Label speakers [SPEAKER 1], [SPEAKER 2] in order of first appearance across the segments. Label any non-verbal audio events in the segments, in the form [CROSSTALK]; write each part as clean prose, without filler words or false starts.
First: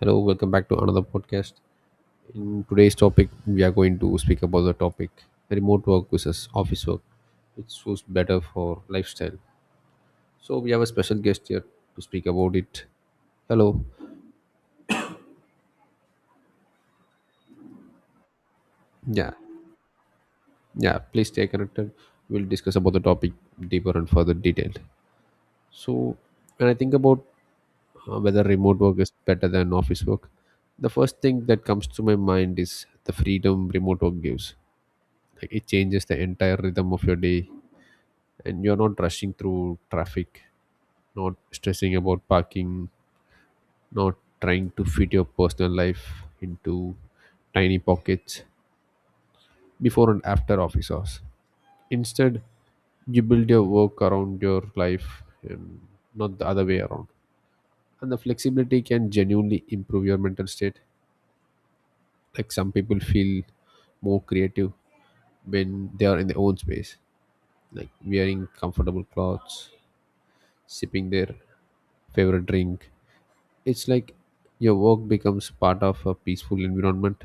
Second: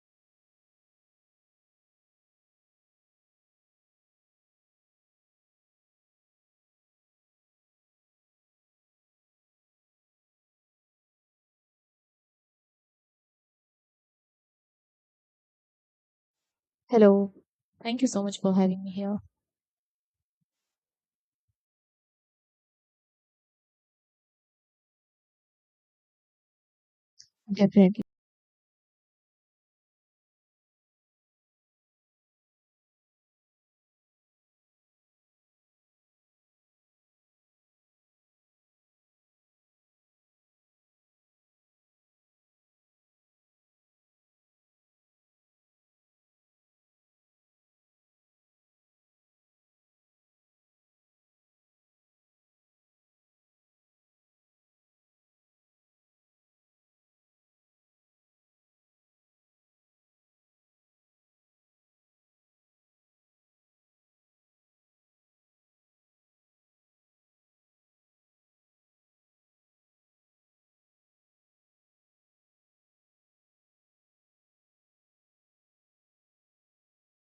[SPEAKER 1] Hello, welcome back to another podcast. In today's topic, we are going to speak about the topic remote work versus office work, which was better for lifestyle. So we have a special guest here to speak about it. Hello.
[SPEAKER 2] Hello. Thank you so much for having me here.
[SPEAKER 1] Yeah, yeah. Please stay connected. We'll discuss about the topic deeper and further detailed. So when I think about
[SPEAKER 2] Definitely.
[SPEAKER 1] whether remote work is better than office work, the first thing that comes to my mind is the freedom remote work gives. Like, it changes the entire rhythm of your day and you're not rushing through traffic, not stressing about parking, not trying to fit your personal life into tiny pockets before and after office hours. Instead, you build your work around your life and not the other way around. And the flexibility can genuinely improve your mental state. Like, some people feel more creative when they are in their own space, like wearing comfortable clothes, sipping their favorite drink. It's like your work becomes part of a peaceful environment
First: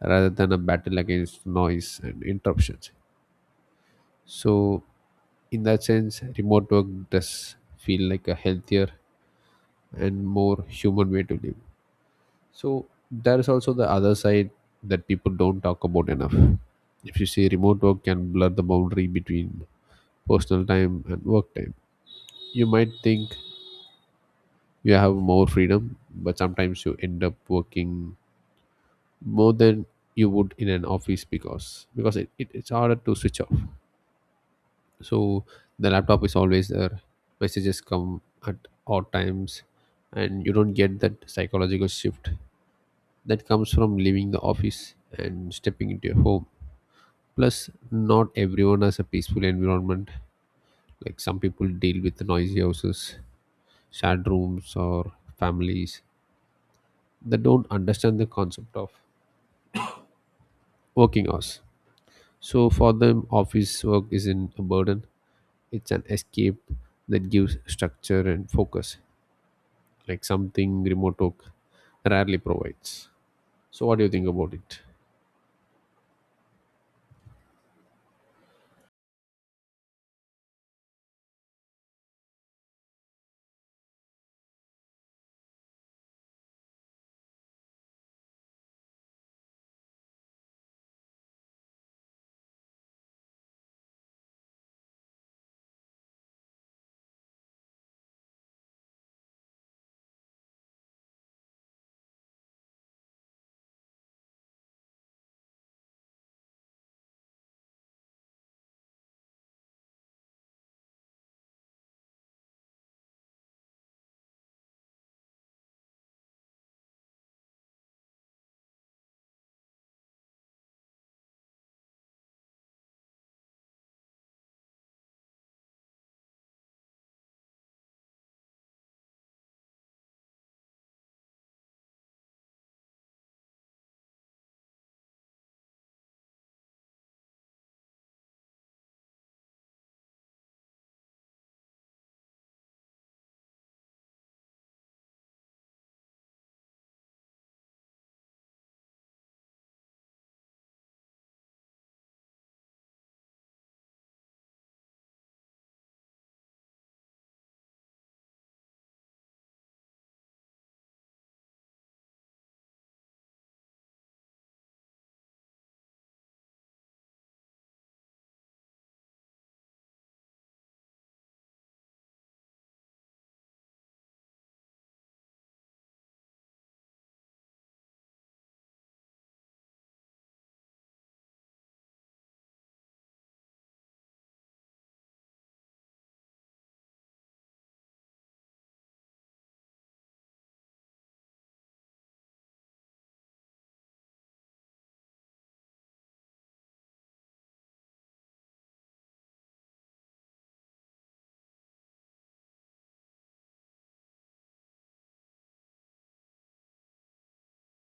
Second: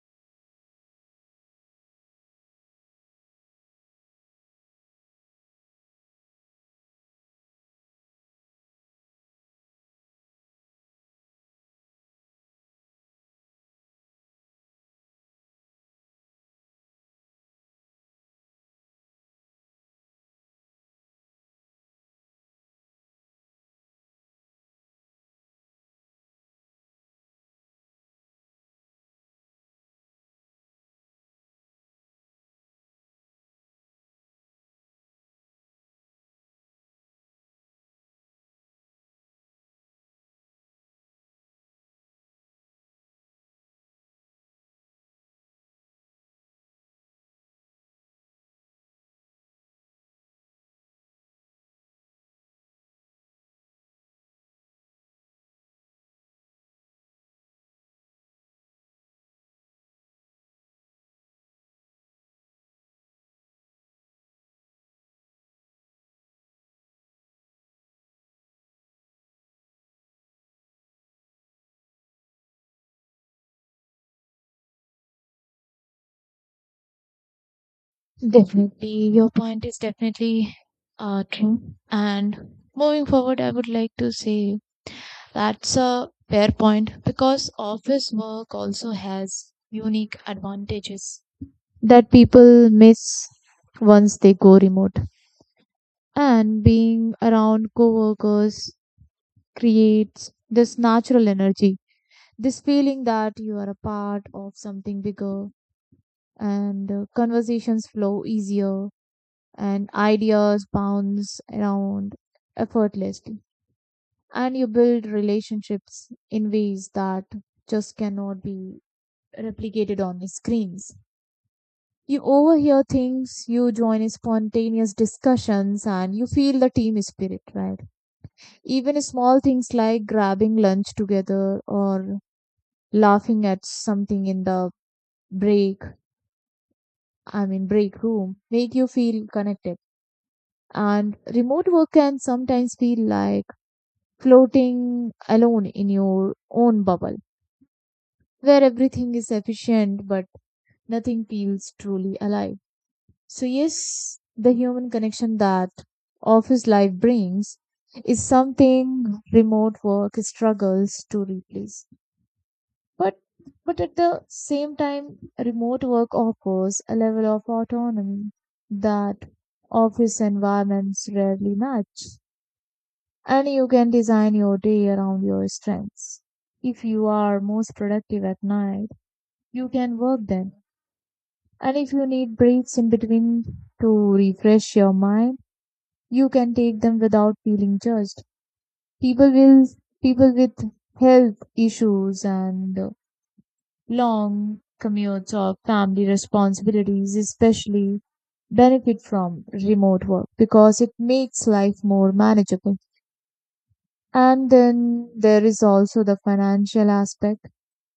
[SPEAKER 1] rather than a battle against noise and interruptions. So, in that sense, remote work does feel like a healthier and more human way to live. So, there is also the other side that people don't talk about enough. If you say remote work can blur the boundary between personal time and work time, you might think you have more freedom, but sometimes you end up working more than you would in an office because it's harder to switch off. So the laptop is always there, messages come at odd times, and you don't get that psychological shift that comes from leaving the office and stepping into your home. Plus, not everyone has a peaceful environment. Like, some people deal with noisy houses, shared rooms, or families that don't understand the concept of working hours. So for them, office work isn't a burden, it's an escape that gives structure and focus, like something remote work rarely provides. So what do you think about it?
[SPEAKER 2] Definitely, your point is definitely true. And moving forward, I would like to say that's a fair point because office work also has unique advantages that people miss once they go remote. And being around coworkers creates this natural energy, this feeling that you are a part of something bigger, and conversations flow easier and ideas bounce around effortlessly, and you build relationships in ways that just cannot be replicated on the screens. You overhear things, you join spontaneous discussions, and you feel the team spirit, right? Even small things like grabbing lunch together or laughing at something in the break I mean break room make you feel connected. And remote work can sometimes feel like floating alone in your own bubble, where everything is efficient but nothing feels truly alive. So, yes, the human connection that office life brings is something remote work struggles to replace. But at the same time, remote work offers a level of autonomy that office environments rarely match. And you can design your day around your strengths. If you are most productive at night, you can work then. And if you need breaks in between to refresh your mind, you can take them without feeling judged. People will People with health issues and long commutes or family responsibilities especially benefit from remote work because it makes life more manageable. And then there is also the financial aspect.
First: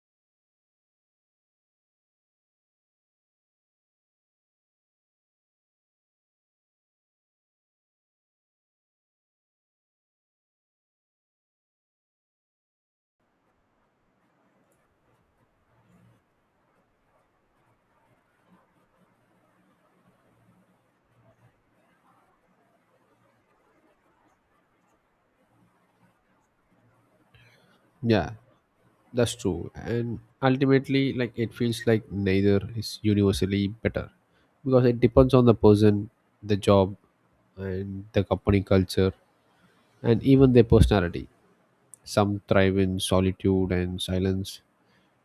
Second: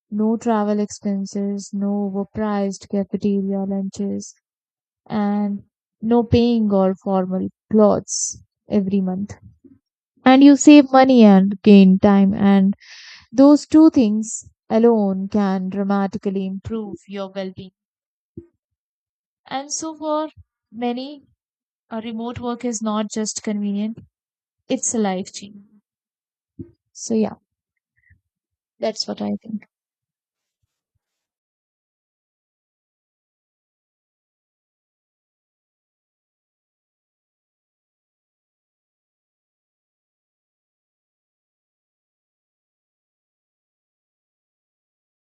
[SPEAKER 2] No travel expenses, no overpriced cafeteria lunches, and no paying all formal clothes every month. And you save money and gain time, and those two things alone can dramatically improve your well being. And so, for many, a remote work is not just convenient, it's a life changer. So, yeah,
[SPEAKER 1] Yeah,
[SPEAKER 2] that's what I
[SPEAKER 1] that's
[SPEAKER 2] think.
[SPEAKER 1] true. And ultimately, like, it feels like neither is universally better because it depends on the person, the job, and the company culture, and even their personality. Some thrive in solitude and silence,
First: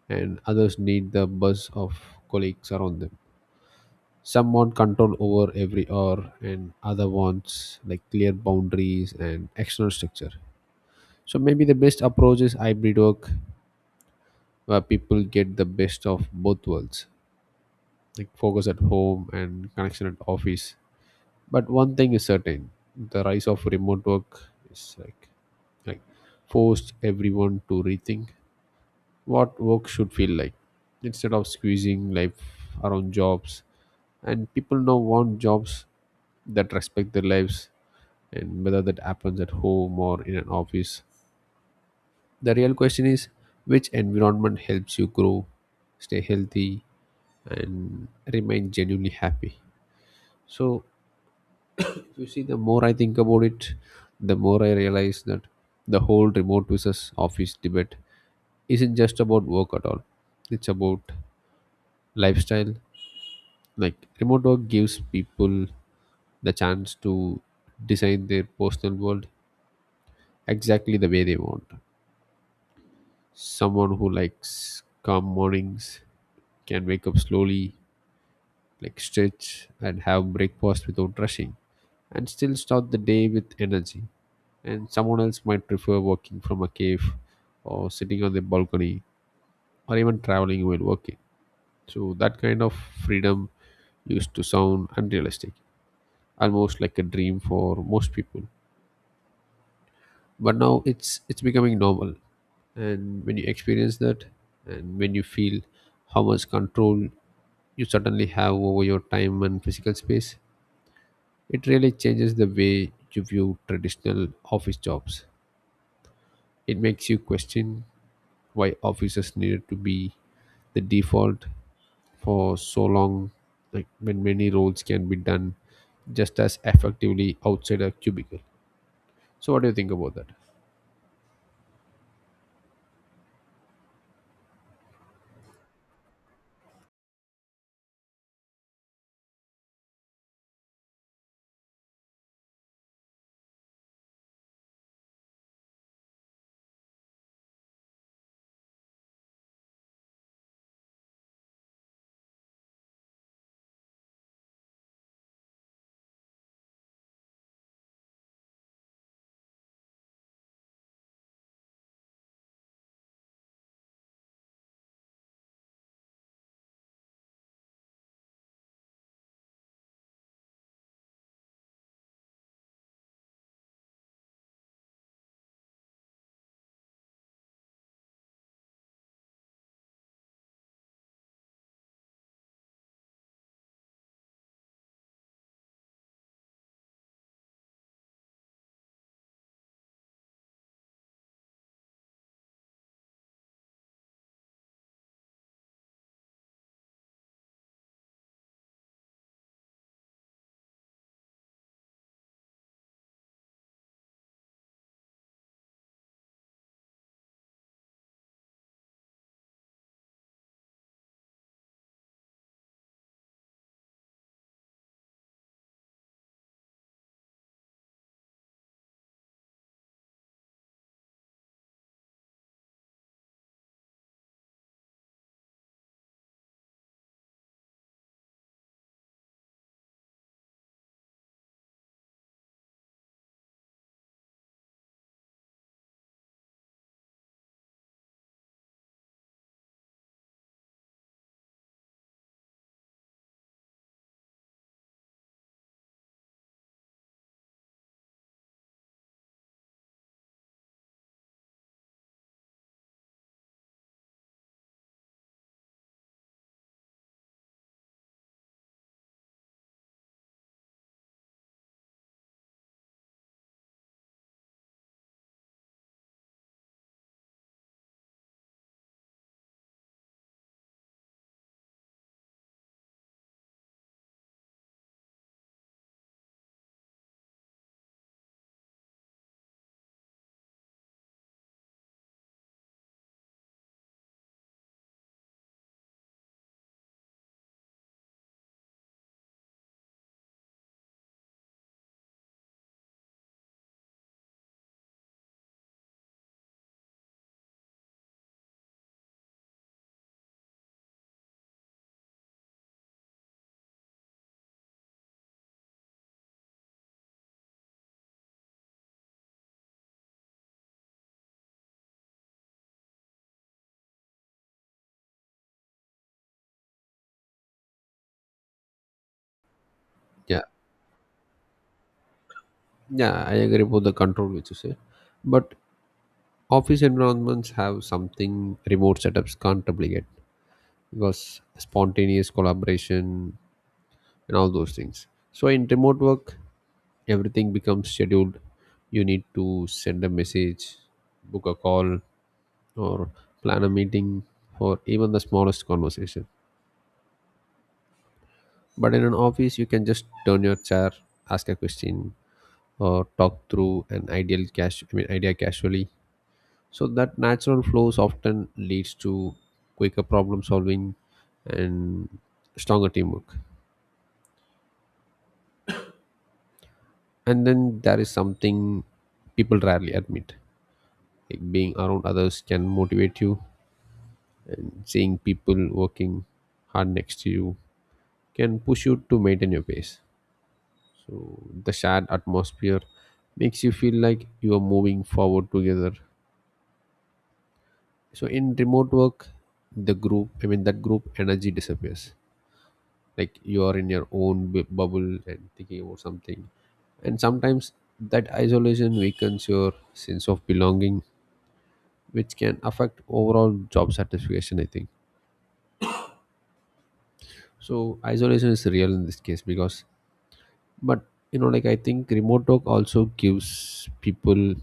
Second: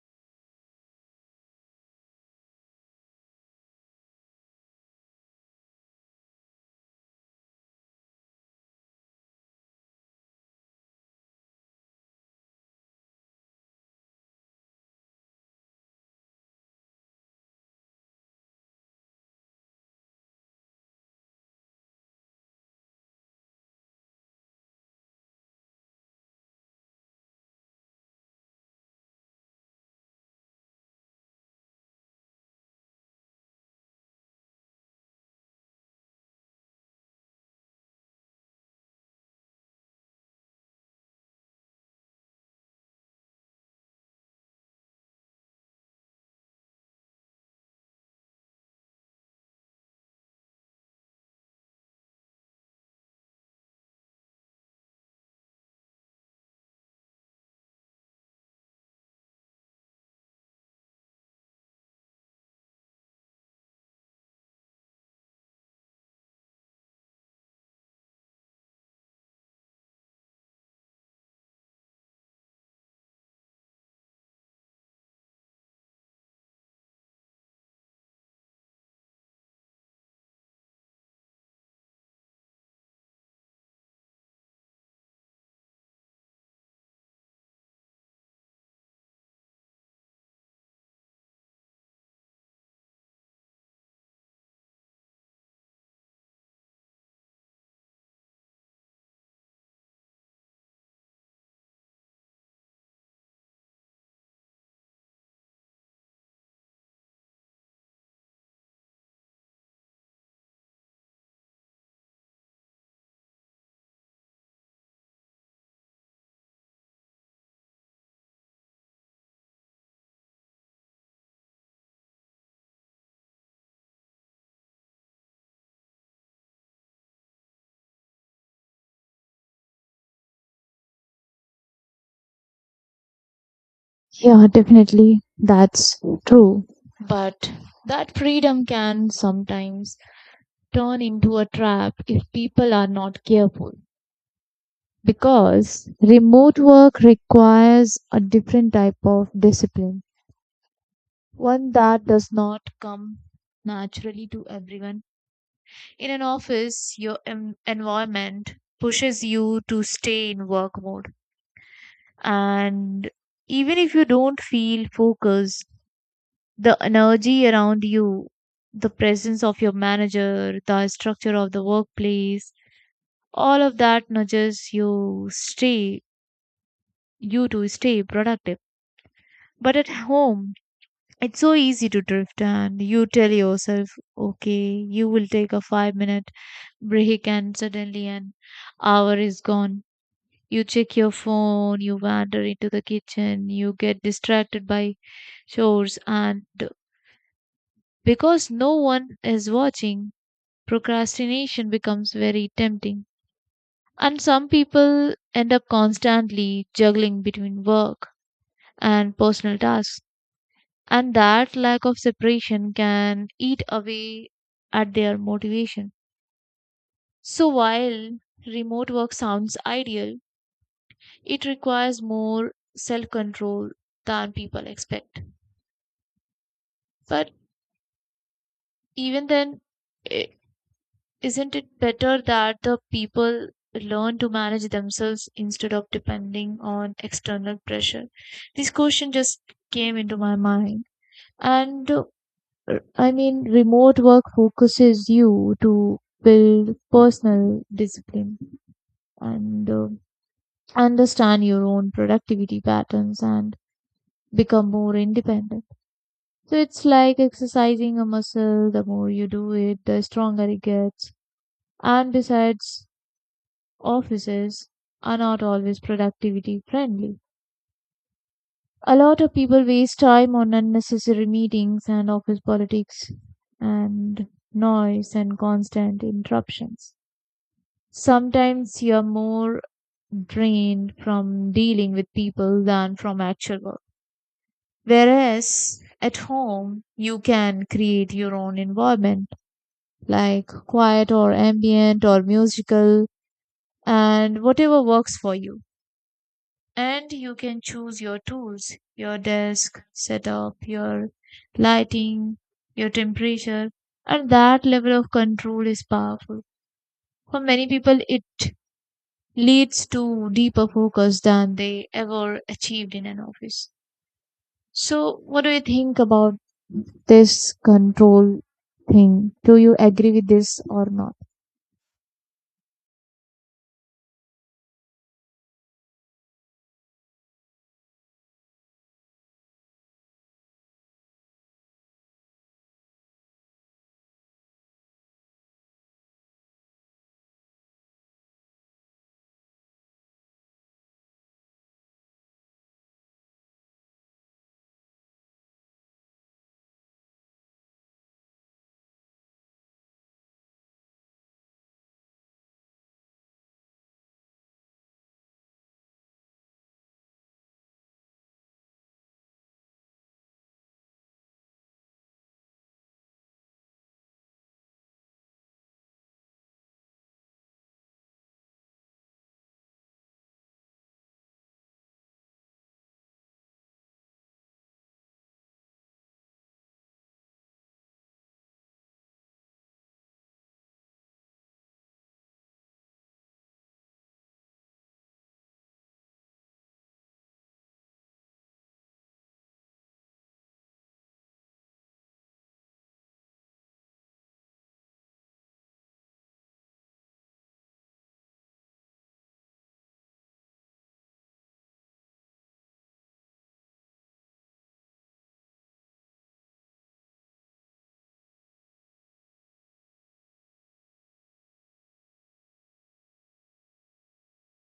[SPEAKER 1] and others need the buzz of colleagues around them. Some want control over every hour and other wants like clear boundaries and external structure. So maybe the best approach is hybrid work, where people get the best of both worlds, like focus at home and connection at office. But one thing is certain: the rise of remote work is like forced everyone to rethink what work should feel like. Instead of squeezing life around jobs, and people now want jobs that respect their lives, and whether that happens at home or in an office. The real question is which environment helps you grow, stay healthy, and remain genuinely happy. So, if you see, the more I think about it, the more I realize that the whole remote versus office debate isn't just about work at all, it's about lifestyle. Like, remote work gives people the chance to design their personal world exactly the way they want. Someone who likes calm mornings can wake up slowly, like stretch and have breakfast without rushing, and still start the day with energy. And someone else might prefer working from a cave or sitting on the balcony or even traveling while working. So, that kind of freedom used to sound unrealistic, almost like a dream for most people. But now it's becoming normal, and when you experience that and when you feel how much control you suddenly have over your time and physical space, it really changes the way you view traditional office jobs. It makes you question why offices needed to be the default for so long, like when many roles can be done just as effectively outside a cubicle. So what do you think about that?
[SPEAKER 2] Yeah, definitely. That's true. But that freedom can sometimes turn into a trap if people are not careful. Because remote work requires a different type of discipline, one that does not come naturally to everyone. In an office, your environment pushes you to stay in work mode. And even if you don't feel focused, the energy around you, the presence of your manager, the structure of the workplace, all of that nudges you to stay productive. But at home, it's so easy to drift and you tell yourself, okay, you will take a 5 minute break and suddenly an hour is gone. You check your phone, you wander into the kitchen, you get distracted by chores, and because no one is watching, procrastination becomes very tempting. And some people end up constantly juggling between work and personal tasks. And that lack of separation can eat away at their motivation. So while remote work sounds ideal, it requires more self control than people expect. But even then, i- isn't it better that the people learn to manage themselves instead of depending on external pressure? This question just came into my mind. And I mean, remote work focuses you to build personal discipline, and understand your own productivity patterns and become more independent. So it's like exercising a muscle. The more you do it, the stronger it gets. And besides, offices are not always productivity friendly. A lot of people waste time on unnecessary meetings and office politics and noise and constant interruptions. Sometimes you're more drained from dealing with people than from actual work. Whereas at home, you can create your own environment like quiet or ambient or musical, and whatever works for you. And you can choose your tools, your desk setup, your lighting, your temperature, and that level of control is powerful. For many people, it leads to deeper focus than they ever achieved in an office. So, what do you think about this control thing? Do you agree with
[SPEAKER 1] Yeah.
[SPEAKER 2] this or not?
[SPEAKER 1] Yeah, I agree about the control which you said. But office environments have something remote setups can't replicate because spontaneous collaboration and all those things. So in remote work, everything becomes scheduled. You need to send a message, book a call, or plan a meeting for even the smallest conversation. But in an office, you can just turn your chair, ask a question, or talk through an ideal cash. I mean, idea casually. So that natural flows often leads to quicker problem solving and stronger teamwork. And then there is something people rarely admit. Like, being around others can motivate you, and seeing people working hard next to you can push you to maintain your pace. So the shared atmosphere makes you feel like you are moving forward together. So in remote work, the group I mean that group energy disappears, like you are in your own bu- bubble and thinking about something, and sometimes that isolation weakens your sense of belonging, which can affect overall job satisfaction, I think. So isolation is real in this case because, but, you know, like, I think remote work also gives people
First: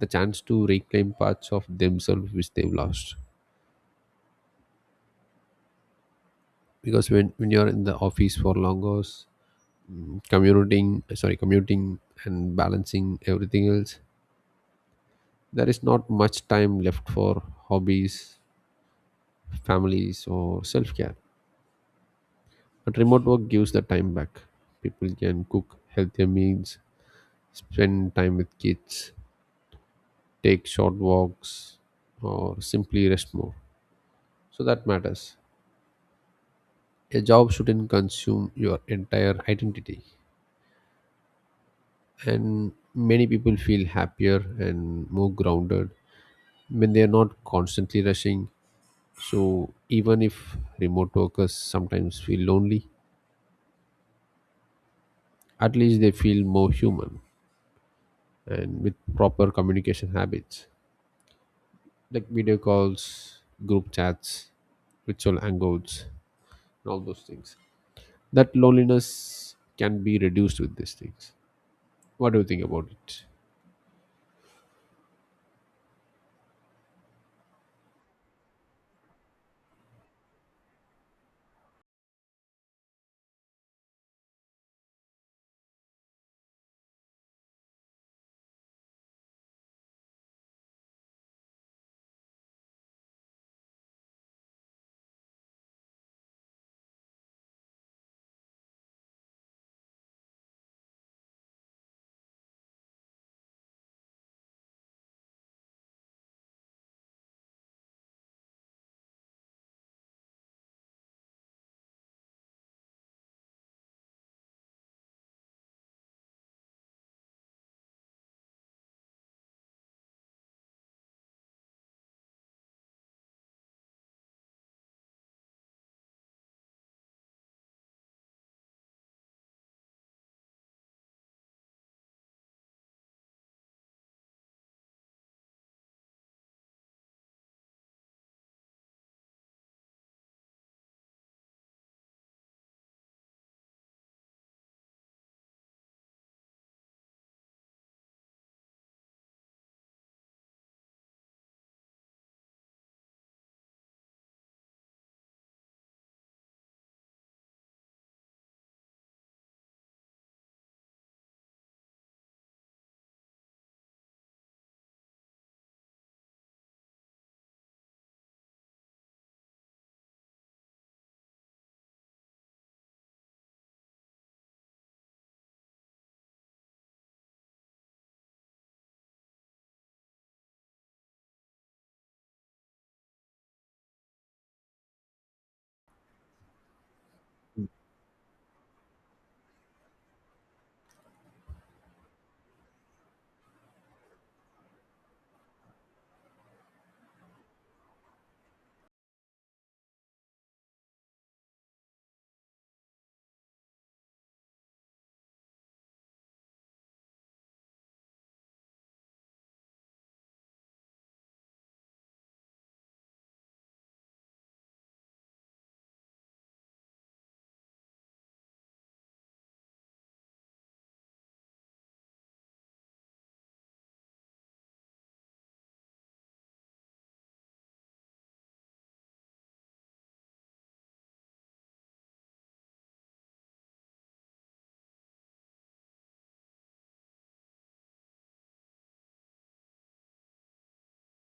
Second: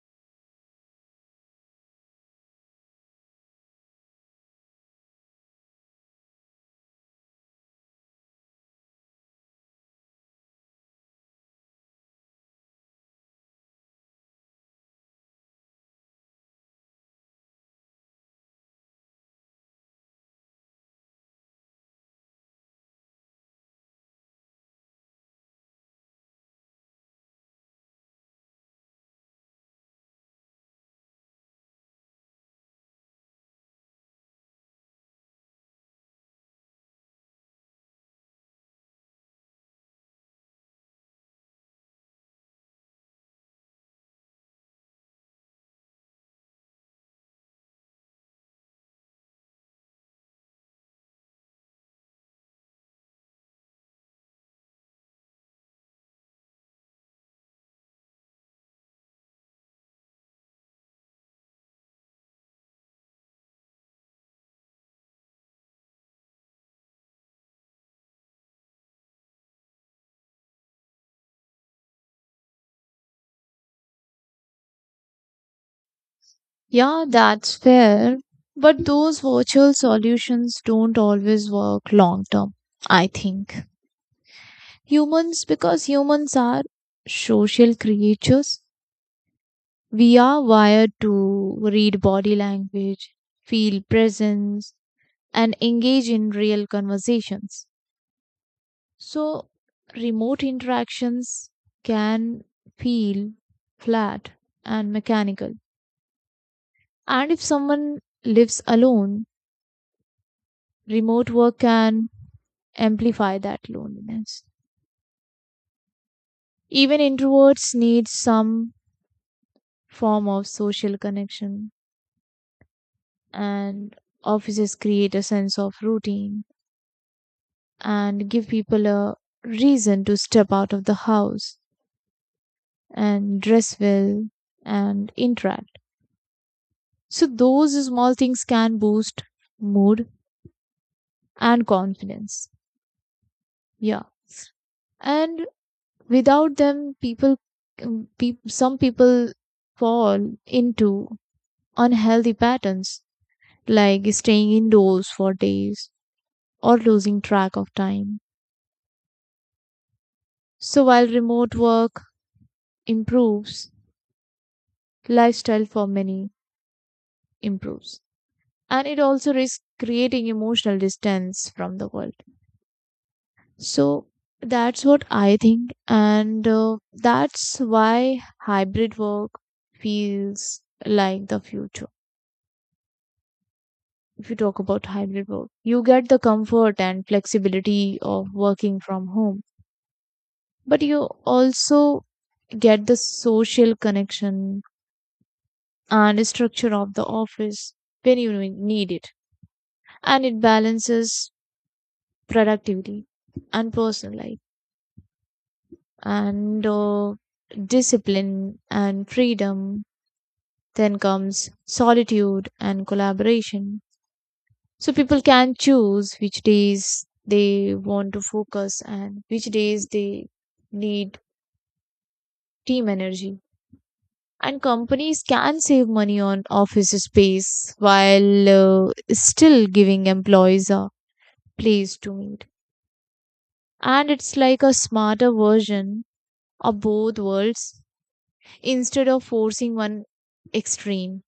[SPEAKER 1] the chance to reclaim parts of themselves which they've lost, because when you're in the office for long hours, commuting, sorry, commuting, and balancing everything else, there is not much time left for hobbies, families, or self care. But remote work gives the time back. People can cook healthier meals, spend time with kids, take short walks, or simply rest more. So that matters. A job shouldn't consume your entire identity. And many people feel happier and more grounded when they are not constantly rushing. So even if remote workers sometimes feel lonely, at least they feel more human, and with proper communication habits like video calls, group chats, virtual hangouts, and all those things, that loneliness can be reduced with these things. What do you think about it?
[SPEAKER 2] Yeah, that's fair. But those virtual solutions don't always work long term, I think. Humans, because humans are social creatures, we are wired to read body language, feel presence, and engage in real conversations. So, remote interactions can feel flat and mechanical. And if someone lives alone, remote work can amplify that loneliness. Even introverts need some form of social connection, and offices create a sense of routine and give people a reason to step out of the house and dress well and interact. So those small things can boost mood and confidence. Yeah. And without them, people, um, some people fall into unhealthy patterns like staying indoors for days or losing track of time. So while remote work improves, lifestyle for many improves. And it also risks creating emotional distance from the world. So that's what I think. And that's why hybrid work feels like the future. If you talk about hybrid work, you get the comfort and flexibility of working from home, but you also get the social connection and structure of the office when you need it, and it balances productivity and personal life and discipline and freedom. Then comes solitude and collaboration. So people can choose which days they want to focus and which days they need team energy. And companies can save money on office space while still giving employees a place to meet. And it's like a smarter version of both worlds instead of forcing one extreme.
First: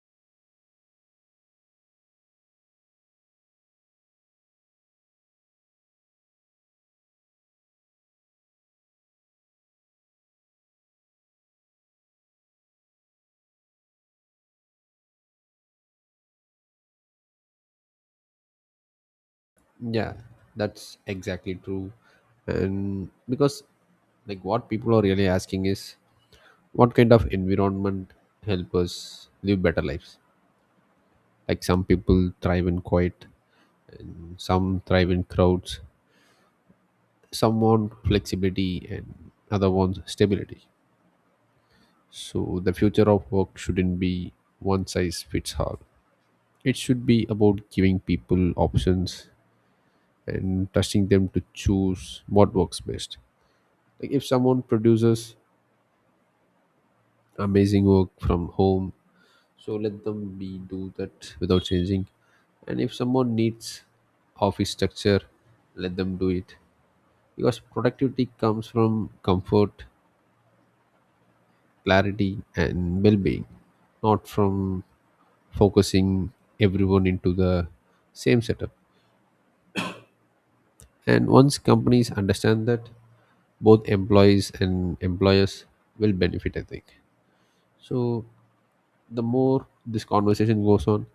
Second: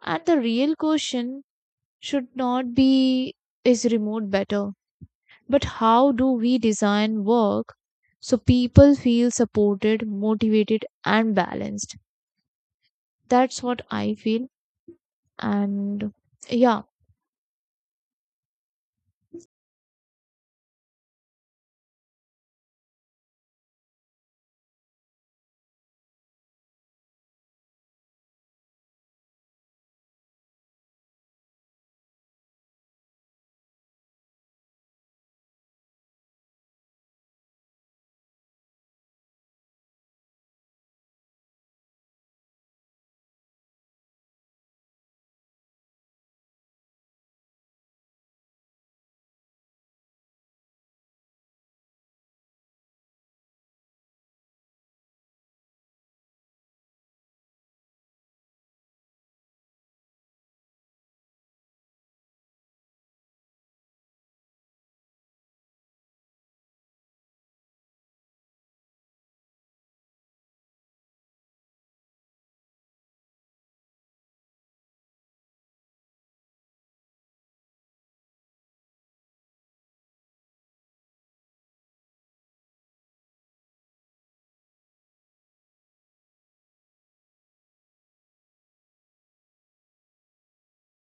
[SPEAKER 2] And the real question should not be is remote better, but how do we design work so people feel supported, motivated, and balanced? That's what I feel. And yeah,
[SPEAKER 1] Yeah, that's exactly true. And because like what people are really asking is what kind of environment help us live better lives? Like some people thrive in quiet and some thrive in crowds some want flexibility and other wants stability so the future of work shouldn't be one size fits all it should be about giving people options and trusting them to choose what works best like if someone produces amazing work from home so let them be do that without changing and if someone needs office structure let them do it because productivity comes from comfort clarity and well-being not from focusing everyone into the same setup and once companies understand that both employees and employers will benefit I think so the more this conversation goes on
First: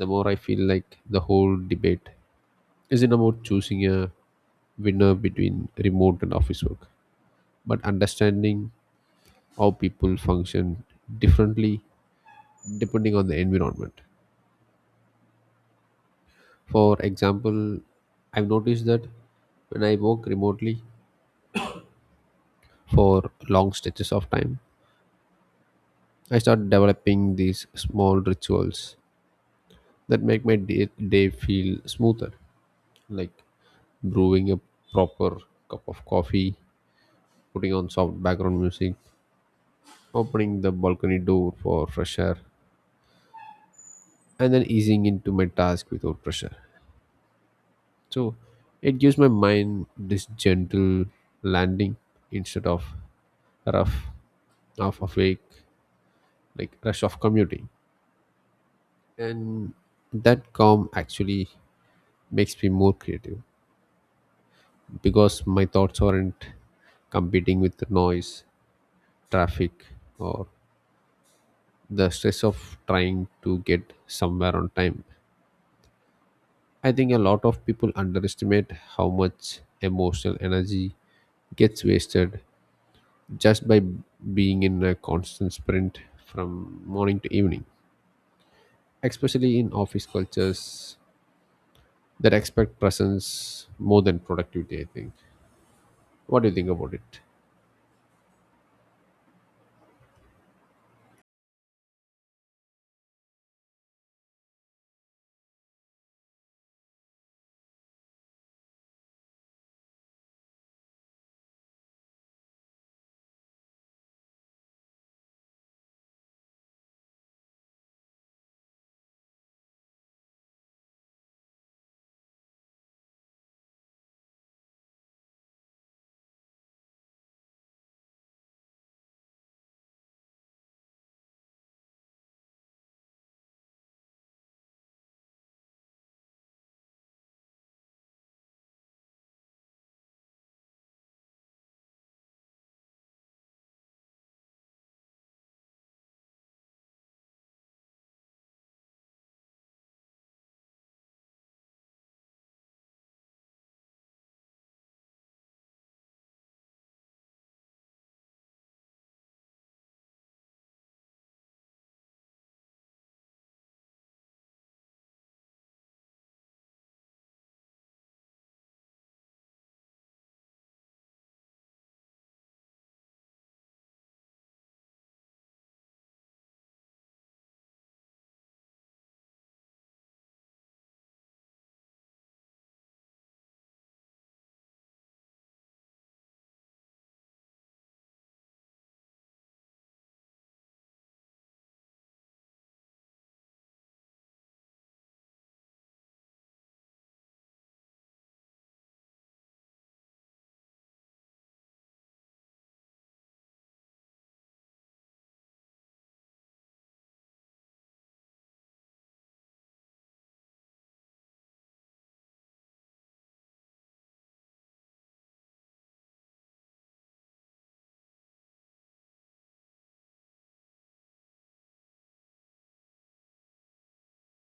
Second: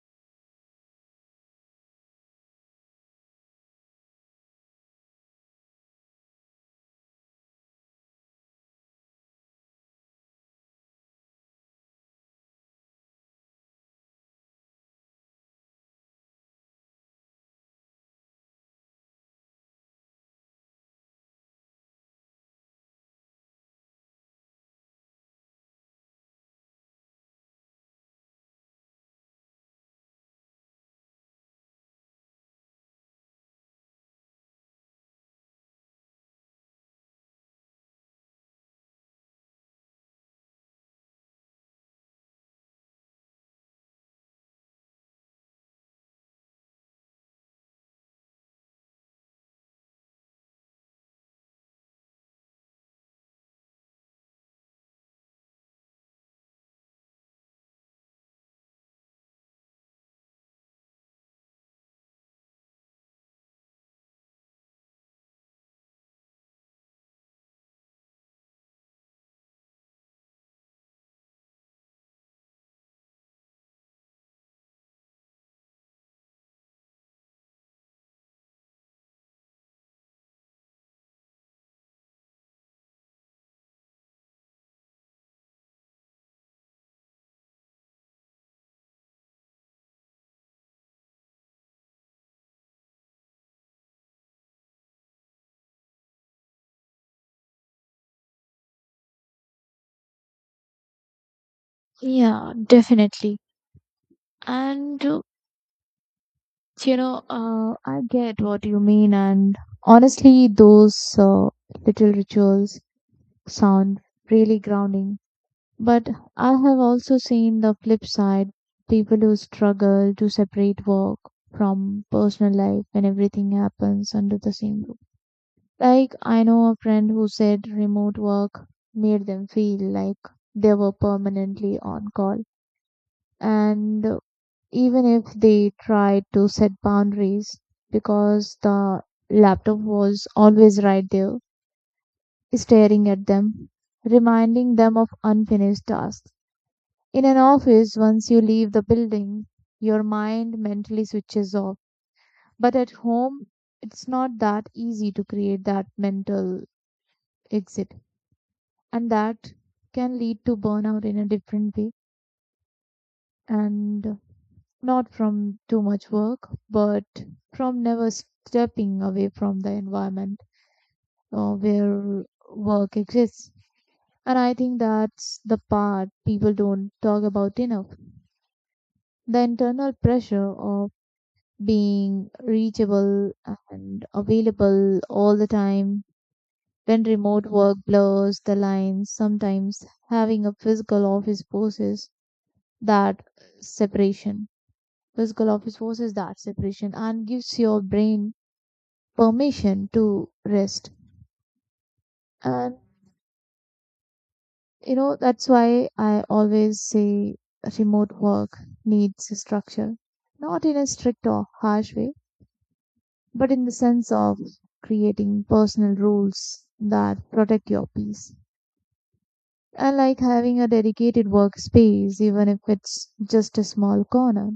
[SPEAKER 1] the more I feel like the whole debate isn't about choosing a winner between remote and office work but understanding how people function differently depending on the environment For example, I've noticed that when I work remotely for long stretches of time, I start developing these small rituals that make my day, day feel smoother, like brewing a proper cup of coffee, putting on soft background music, opening the balcony door for fresh air, and then easing into my task without pressure. So it gives my mind this gentle landing instead of rough, half awake like rush of commuting and that calm actually makes me more creative because my thoughts aren't competing with the noise traffic or the stress of trying to get somewhere on time I think a lot of people underestimate how much emotional energy gets wasted just by being in a constant sprint from morning to evening especially in office cultures that expect presence more than productivity I think What do you think about it?
[SPEAKER 2] yeah, definitely. And I get what you mean. And honestly, those little rituals sound really grounding. But I have also seen the flip side: people who struggle to separate work from personal life when everything happens under the same roof. Like, I know a friend who said remote work made them feel like they were permanently on call. And even if they tried to set boundaries, because the laptop was always right there, staring at them, reminding them of unfinished tasks. In an office, once you leave the building, your mind mentally switches off. But at home, it's not that easy to create that mental exit. And that can lead to burnout in a different way. And not from too much work, but from never stepping away from the environment where work exists. And I think that's the part people don't talk about enough. The internal pressure of being reachable and available all the time. When remote work blurs the lines, sometimes having a physical office forces that separation. Physical office forces that separation and gives your brain permission to rest. And you know, that's why I always say remote work needs structure. Not in a strict or harsh way, but in the sense of creating personal rules that protect your peace. I like having a dedicated workspace, even if it's just a small corner.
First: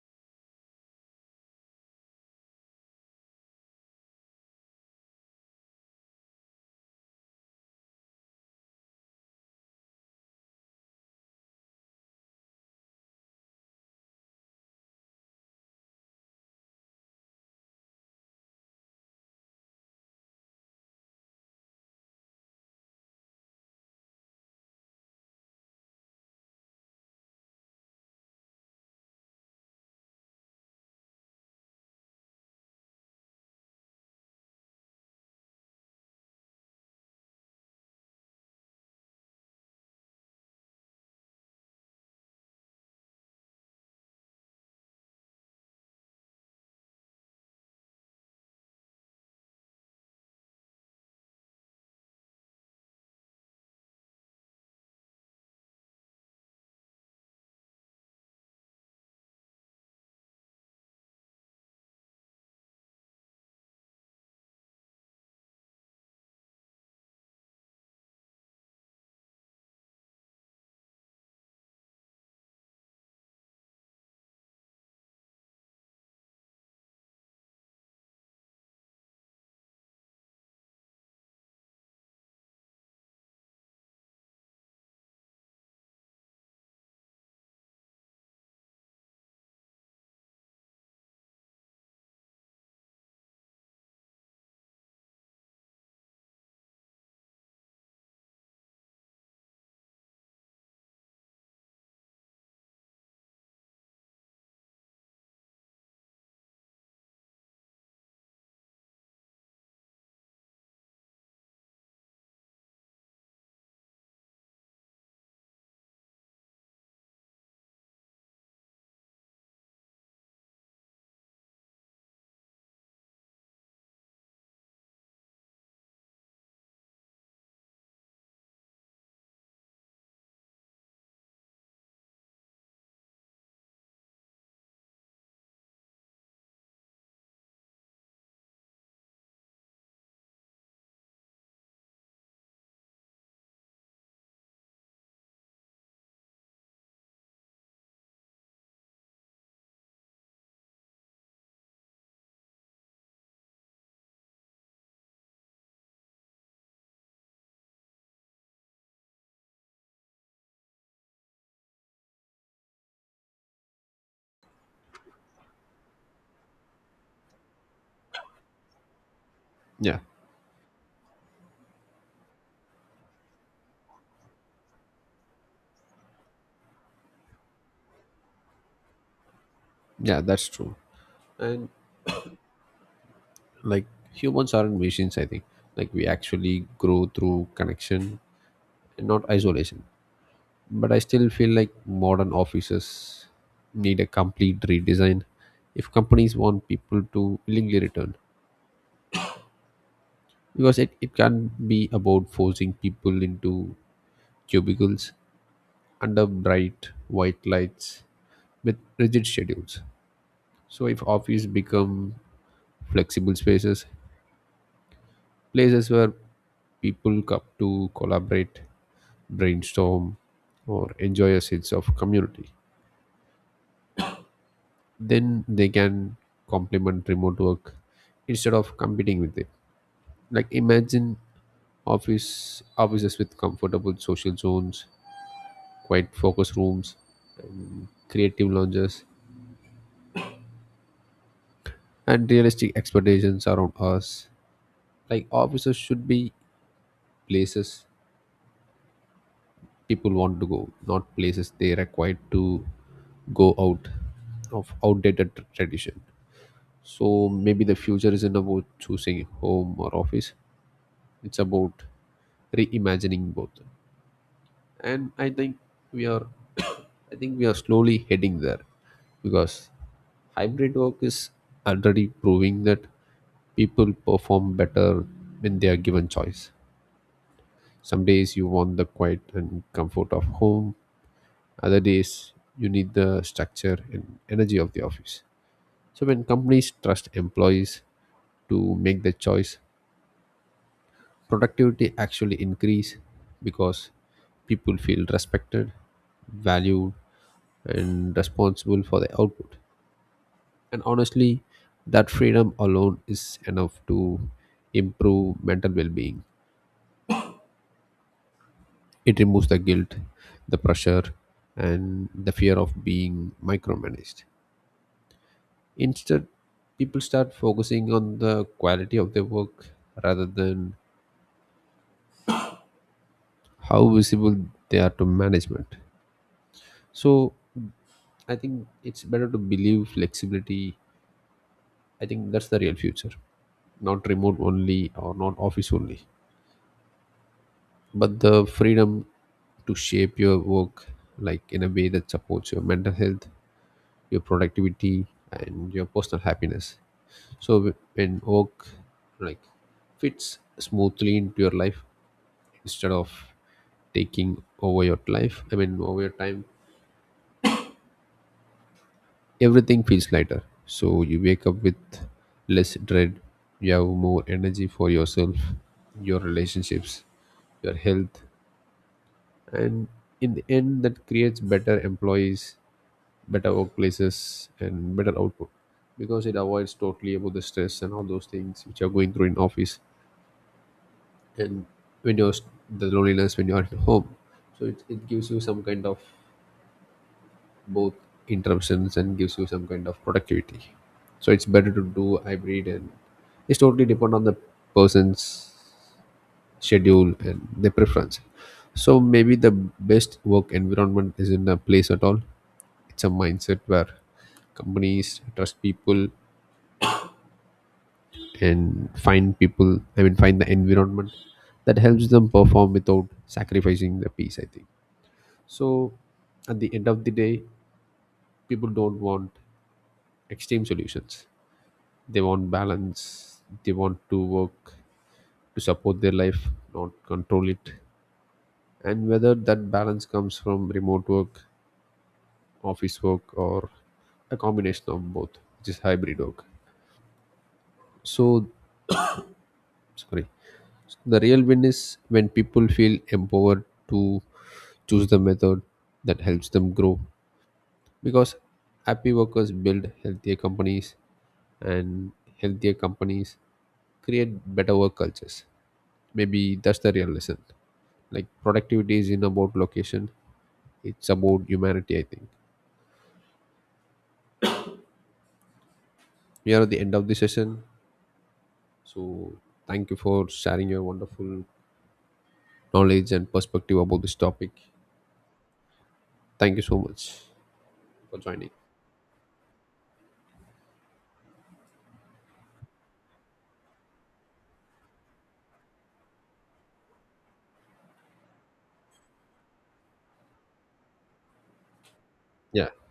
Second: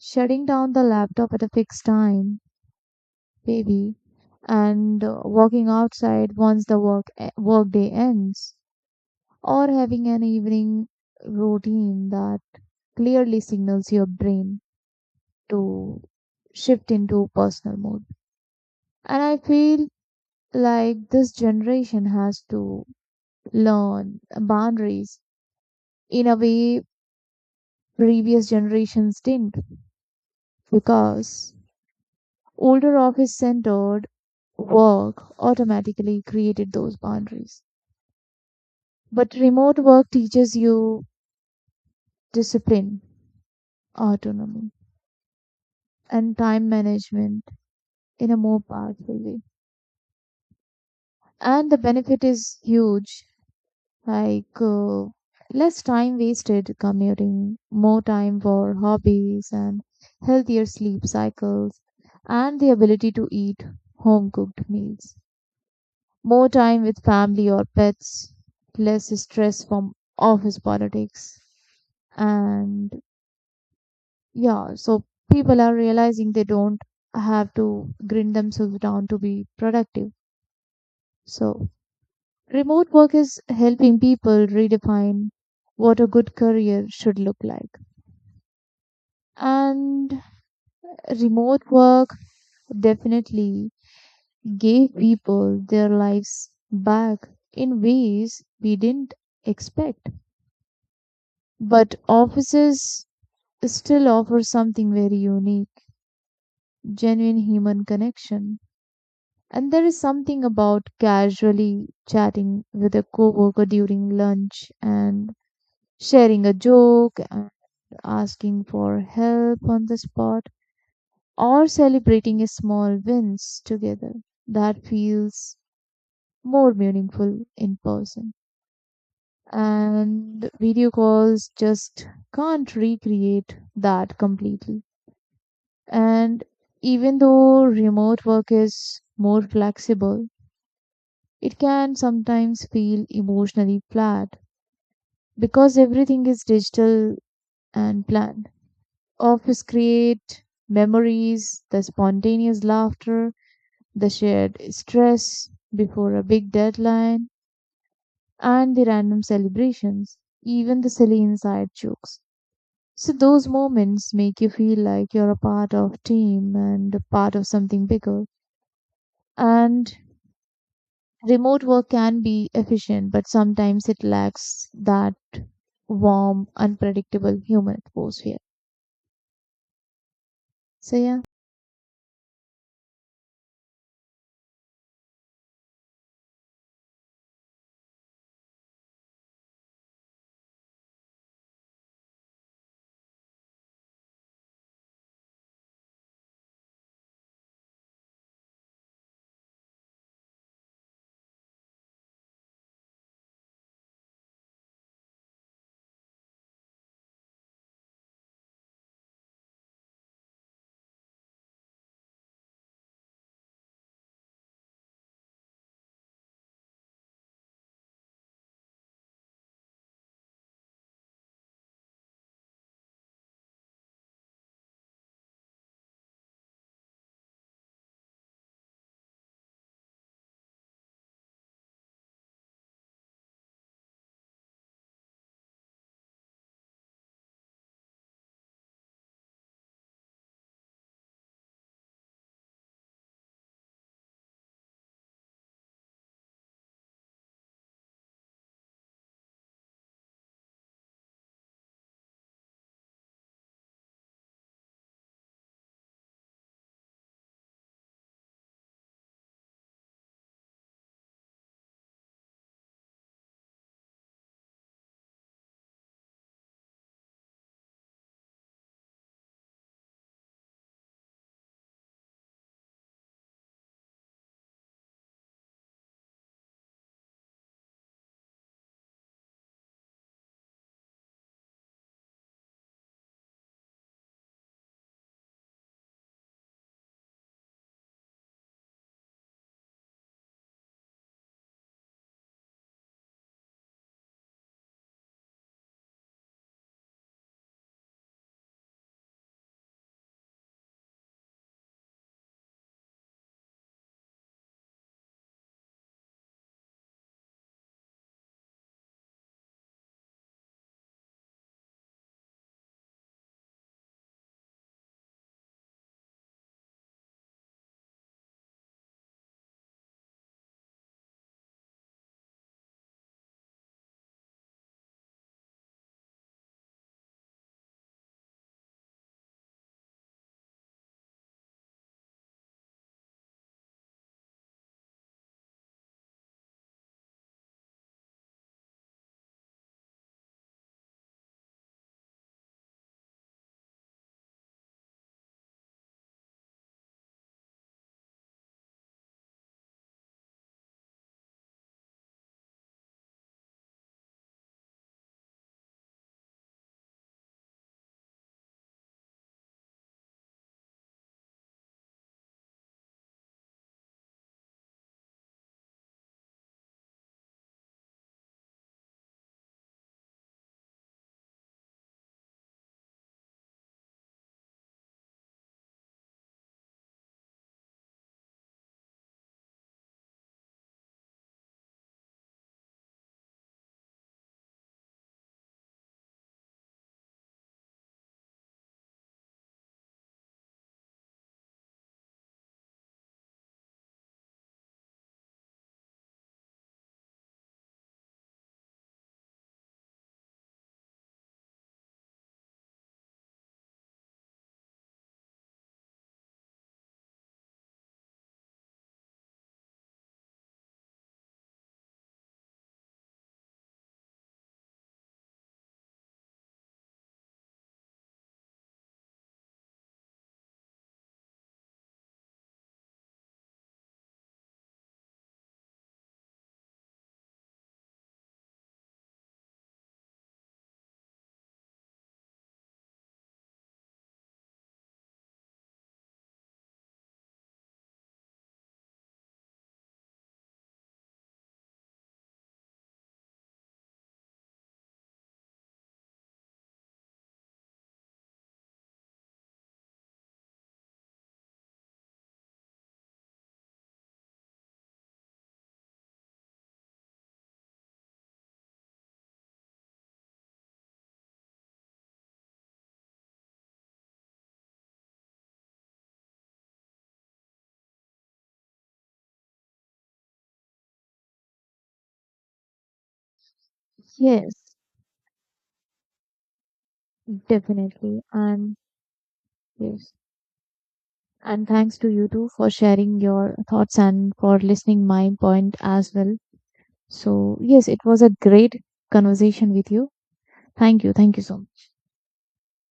[SPEAKER 2] Shutting down the laptop at a fixed time, maybe, and walking outside once the workday ends, or having an evening routine that clearly signals your brain to shift into personal mode. And I feel like this generation has to learn boundaries in a way previous generations didn't, because older office centered work automatically created those boundaries. But remote work teaches you discipline, autonomy, and time management in a more powerful way. And the benefit is huge, like less time wasted commuting, more time for hobbies and healthier sleep cycles, and the ability to eat home cooked meals, more time with family or pets, less stress from office politics. And yeah, so people are realizing they don't have to grind themselves down to be productive. So remote work is helping people redefine what a good career should look like. And remote work definitely gave people their lives back in ways we didn't expect. But offices still offer something very unique: genuine human connection. And there is something about casually chatting with a coworker during lunch and sharing a joke, asking for help on the spot, or celebrating small wins together. That feels more meaningful in person. And video calls just can't recreate that completely. And even though remote work is more flexible, it can sometimes feel emotionally flat because everything is digital and planned. Office create memories, the spontaneous laughter, the shared stress before a big deadline, and the random celebrations, even the silly inside jokes. So those moments make you feel like you're a part of team and a part of something bigger. And
[SPEAKER 1] Yeah,
[SPEAKER 2] remote work can be efficient, but sometimes it lacks that warm, unpredictable human atmosphere.
[SPEAKER 1] yeah, that's true.
[SPEAKER 2] So yeah,
[SPEAKER 1] And like, humans aren't machines, I think. Like, we actually grow through connection and not isolation. But I still feel like modern offices need a complete redesign if companies want people to willingly return. Because it can't be about forcing people into cubicles under bright white lights with rigid schedules. So if office become flexible spaces, places where people come to collaborate, brainstorm, or enjoy a sense of community, then they can complement remote work instead of competing with it. Like, imagine office offices with comfortable social zones, quiet focus rooms, creative lounges, and realistic expectations around us. Like, offices should be places people want to go, not places they required to go out of outdated tr- tradition. So maybe the future isn't about choosing home or office, it's about reimagining both. And I think we are [COUGHS] I think we are slowly heading there because hybrid work is already proving that people perform better when they are given choice. Some days you want the quiet and comfort of home, other days you need the structure and energy of the office. So, when companies trust employees to make the choice, productivity actually increase because people feel respected, valued, and responsible for the output. And honestly, that freedom alone is enough to improve mental well being. It removes the guilt, the pressure, and the fear of being micromanaged. Instead, people start focusing on the quality of their work rather than how visible they are to management. So I think it's better to believe flexibility. I think that's the real future, not remote only or not office only, but the freedom to shape your work like in a way that supports your mental health, your productivity, and your personal happiness. So when work, like, fits smoothly into your life, instead of taking over your life I mean over your time, everything feels lighter. So you wake up with less dread, you have more energy for yourself, your relationships, your health, and in the end that creates better employees, better workplaces, and better output, because it avoids totally about the stress and all those things which are going through in office. And when you're the loneliness when you're at home, so it gives you some kind of both interruptions and gives you some kind of productivity. So it's better to do hybrid, and it's totally depend on the person's schedule and their preference. So maybe the best work environment isn't a place at all, it's a mindset where companies trust people and find people I mean find the environment that helps them perform without sacrificing the peace, I think. So at the end of the day, people don't want extreme solutions, they want balance. They want to work to support their life, not control it. And whether that balance comes from remote work, office work, or a combination of both, which is hybrid work, so sorry, the real win is when people feel empowered to choose the method that helps them grow, because happy workers build healthier companies, and healthier companies create better work cultures. Maybe that's the real lesson, like productivity is in about location, it's about humanity, I think. We are at the end of the session, so thank you for sharing your wonderful knowledge and perspective about this topic.
[SPEAKER 2] yes,
[SPEAKER 1] Thank you so much for
[SPEAKER 2] definitely.
[SPEAKER 1] joining.
[SPEAKER 2] And yes. And thanks to you too for sharing your thoughts and for listening my point as well. So yes, it was a great conversation with you. Thank you. Thank you so much.
[SPEAKER 1] Yeah.